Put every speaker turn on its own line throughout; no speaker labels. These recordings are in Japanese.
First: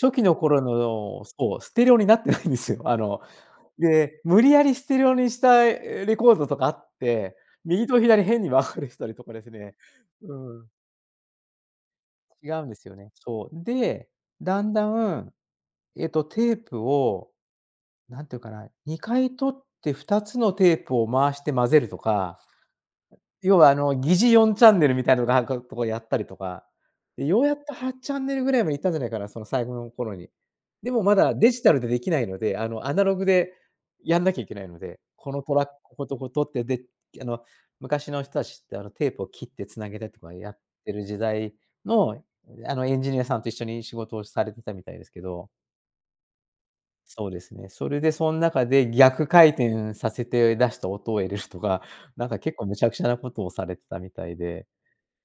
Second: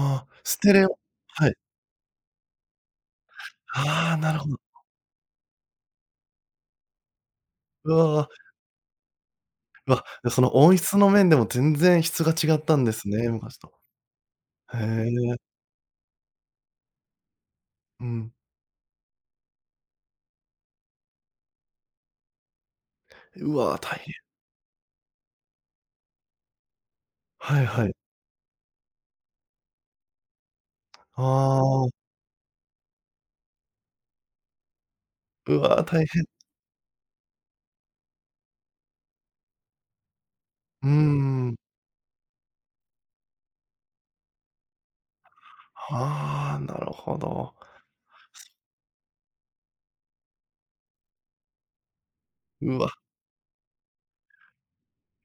初期
あ、
の
ス
頃
テレオ
の
はい。
そう、ステレオになってないんですよ。あの、
ああ、
で、
なる
無
ほ
理
ど。
やりステレオにした、え、レコードとかあって、右
う
と左
わ。
変に分かれてたりとかですね。
うわ、
う
じゃ、その
ーん。
音質の面でも全然質が
違
違っ
うんで
たん
す
で
よ
す
ね。
ね、
そ
昔
う。
と。
で、だん
へ
だん、
え。
えっと、テープを、
う
なん
ん。
ていうかな、2回取って2つのテープを回して混ぜるとか、
う
要は、あ
わ、
の、
大
疑
変。
似4チャンネルみたいなのがかとかやったりとか、で、ようやっ
はい
と
は
はっ
い。
チャンネルぐらいまでいったんじゃないかな、その最後の頃に。でもま
は
だデジタル
あ。
でできないので、あの、アナログでやんなきゃいけないので、このト
う
ラック、
わ、
ここ
大
とこ
変。
取って、で、きあの、昔の人たちって、あの、テープを切って繋げてとかやっ
うー
てる時代
ん。
の、ん、あの、エンジニアさんと一緒に仕事をされてたみたいですけど。
はあ、なるほ
そうで
ど。
すね。それで、そん中で逆回転させて出した音を入れるとか、なんか、結構無
う
茶
わ。
苦茶なことをされてたみたいで。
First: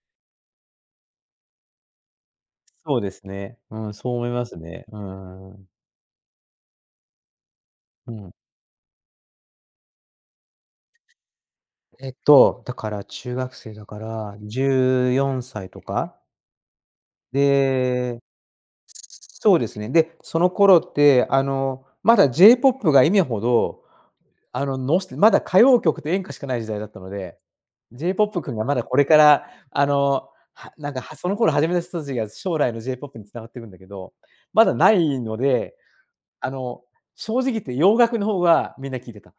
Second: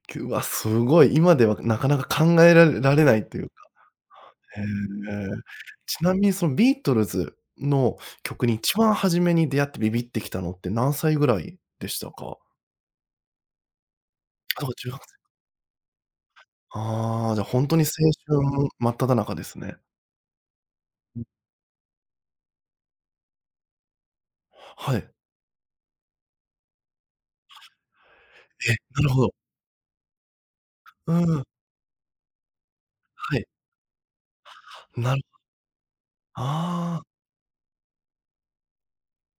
きゅうわ、すごい。今ではなかなか考えられら
そう
れ
で
な
す
いという
ね。
か。
うん、そう思います
へえ。
ね、うーん。
ちなみに、その、ビートルズの
うん。
曲に一番初めに出会ってビビってきたのって何歳ぐらいでし
え
た
っ
か？
と、だから、中学生だからじ
ああ、中学
ゅ
生。
うよんさいとか。
ああ、じゃ、ほんとに青
で
春真っ只中で
そ
す
うです
ね。
ね。で、その頃っ
うん。
て、あの、まだ J ポップが今ほど、あの、
は
のし
い。
てまだ歌謡曲と演歌しかない時代だったので、J ポップ君がま
え、
だこ
な
れ
る
か
ほど。
ら、あの、はなんか、
う
はその
ーん。
頃始めた人たちが将来の J ポップに
は
繋
い。
がってるんだけど、まだな
な
い
る
ので、あの、
ああ。
正直言って洋楽の方がみんな聴いてた。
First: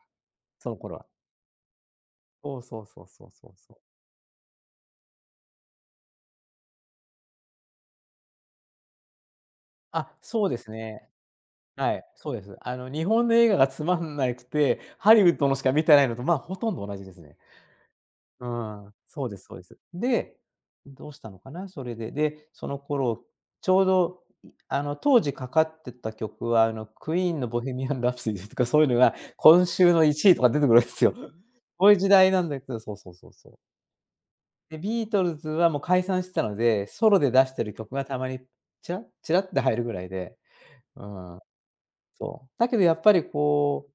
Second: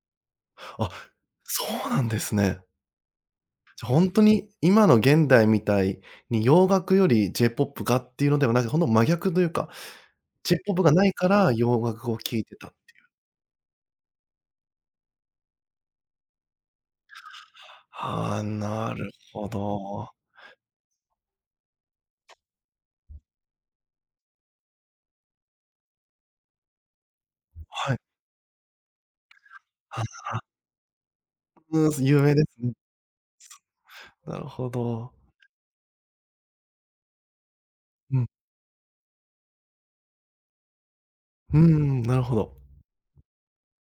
その
あ、
頃は。
そうなんです
そ
ね。
うそうそうそうそうそう。
じゃ、ほんとに今の現代みたいに洋楽より J ポップがっていうのではなく、ほんと真逆というか、
あ、そう
J
です
ポップがな
ね。
いから洋
はい、
楽を
そ
聴
うで
いて
す。
たっ
あ
て
の、
いう。
日本の映画がつまんないつて、ハリウッドのしか見てないのと、まあ、ほとんど同じですね。
はあ、
うー
な
ん、
る
そうです
ほ
そうです。
ど。
で、どうしたのかな、それで。で、その頃ちょうど、んあの、当時かかってた曲は、あの、クイーンのボヘミア
はい。
ン・ラプソディーとかそういうのが、今週の1位と か出てくるわすよ。こういう時
有
代
名
な
で
んで
す
す
ね。
けどそうそうそうそう。
なるほ
で、ビー
ど。
トルズは、も、解散してたので、ソロで出してる曲がた
うん。
まに、ちら、ちらって入るぐらいで。うーん。
うーん、なるほ
そう。
ど。
だけどやっぱり、こう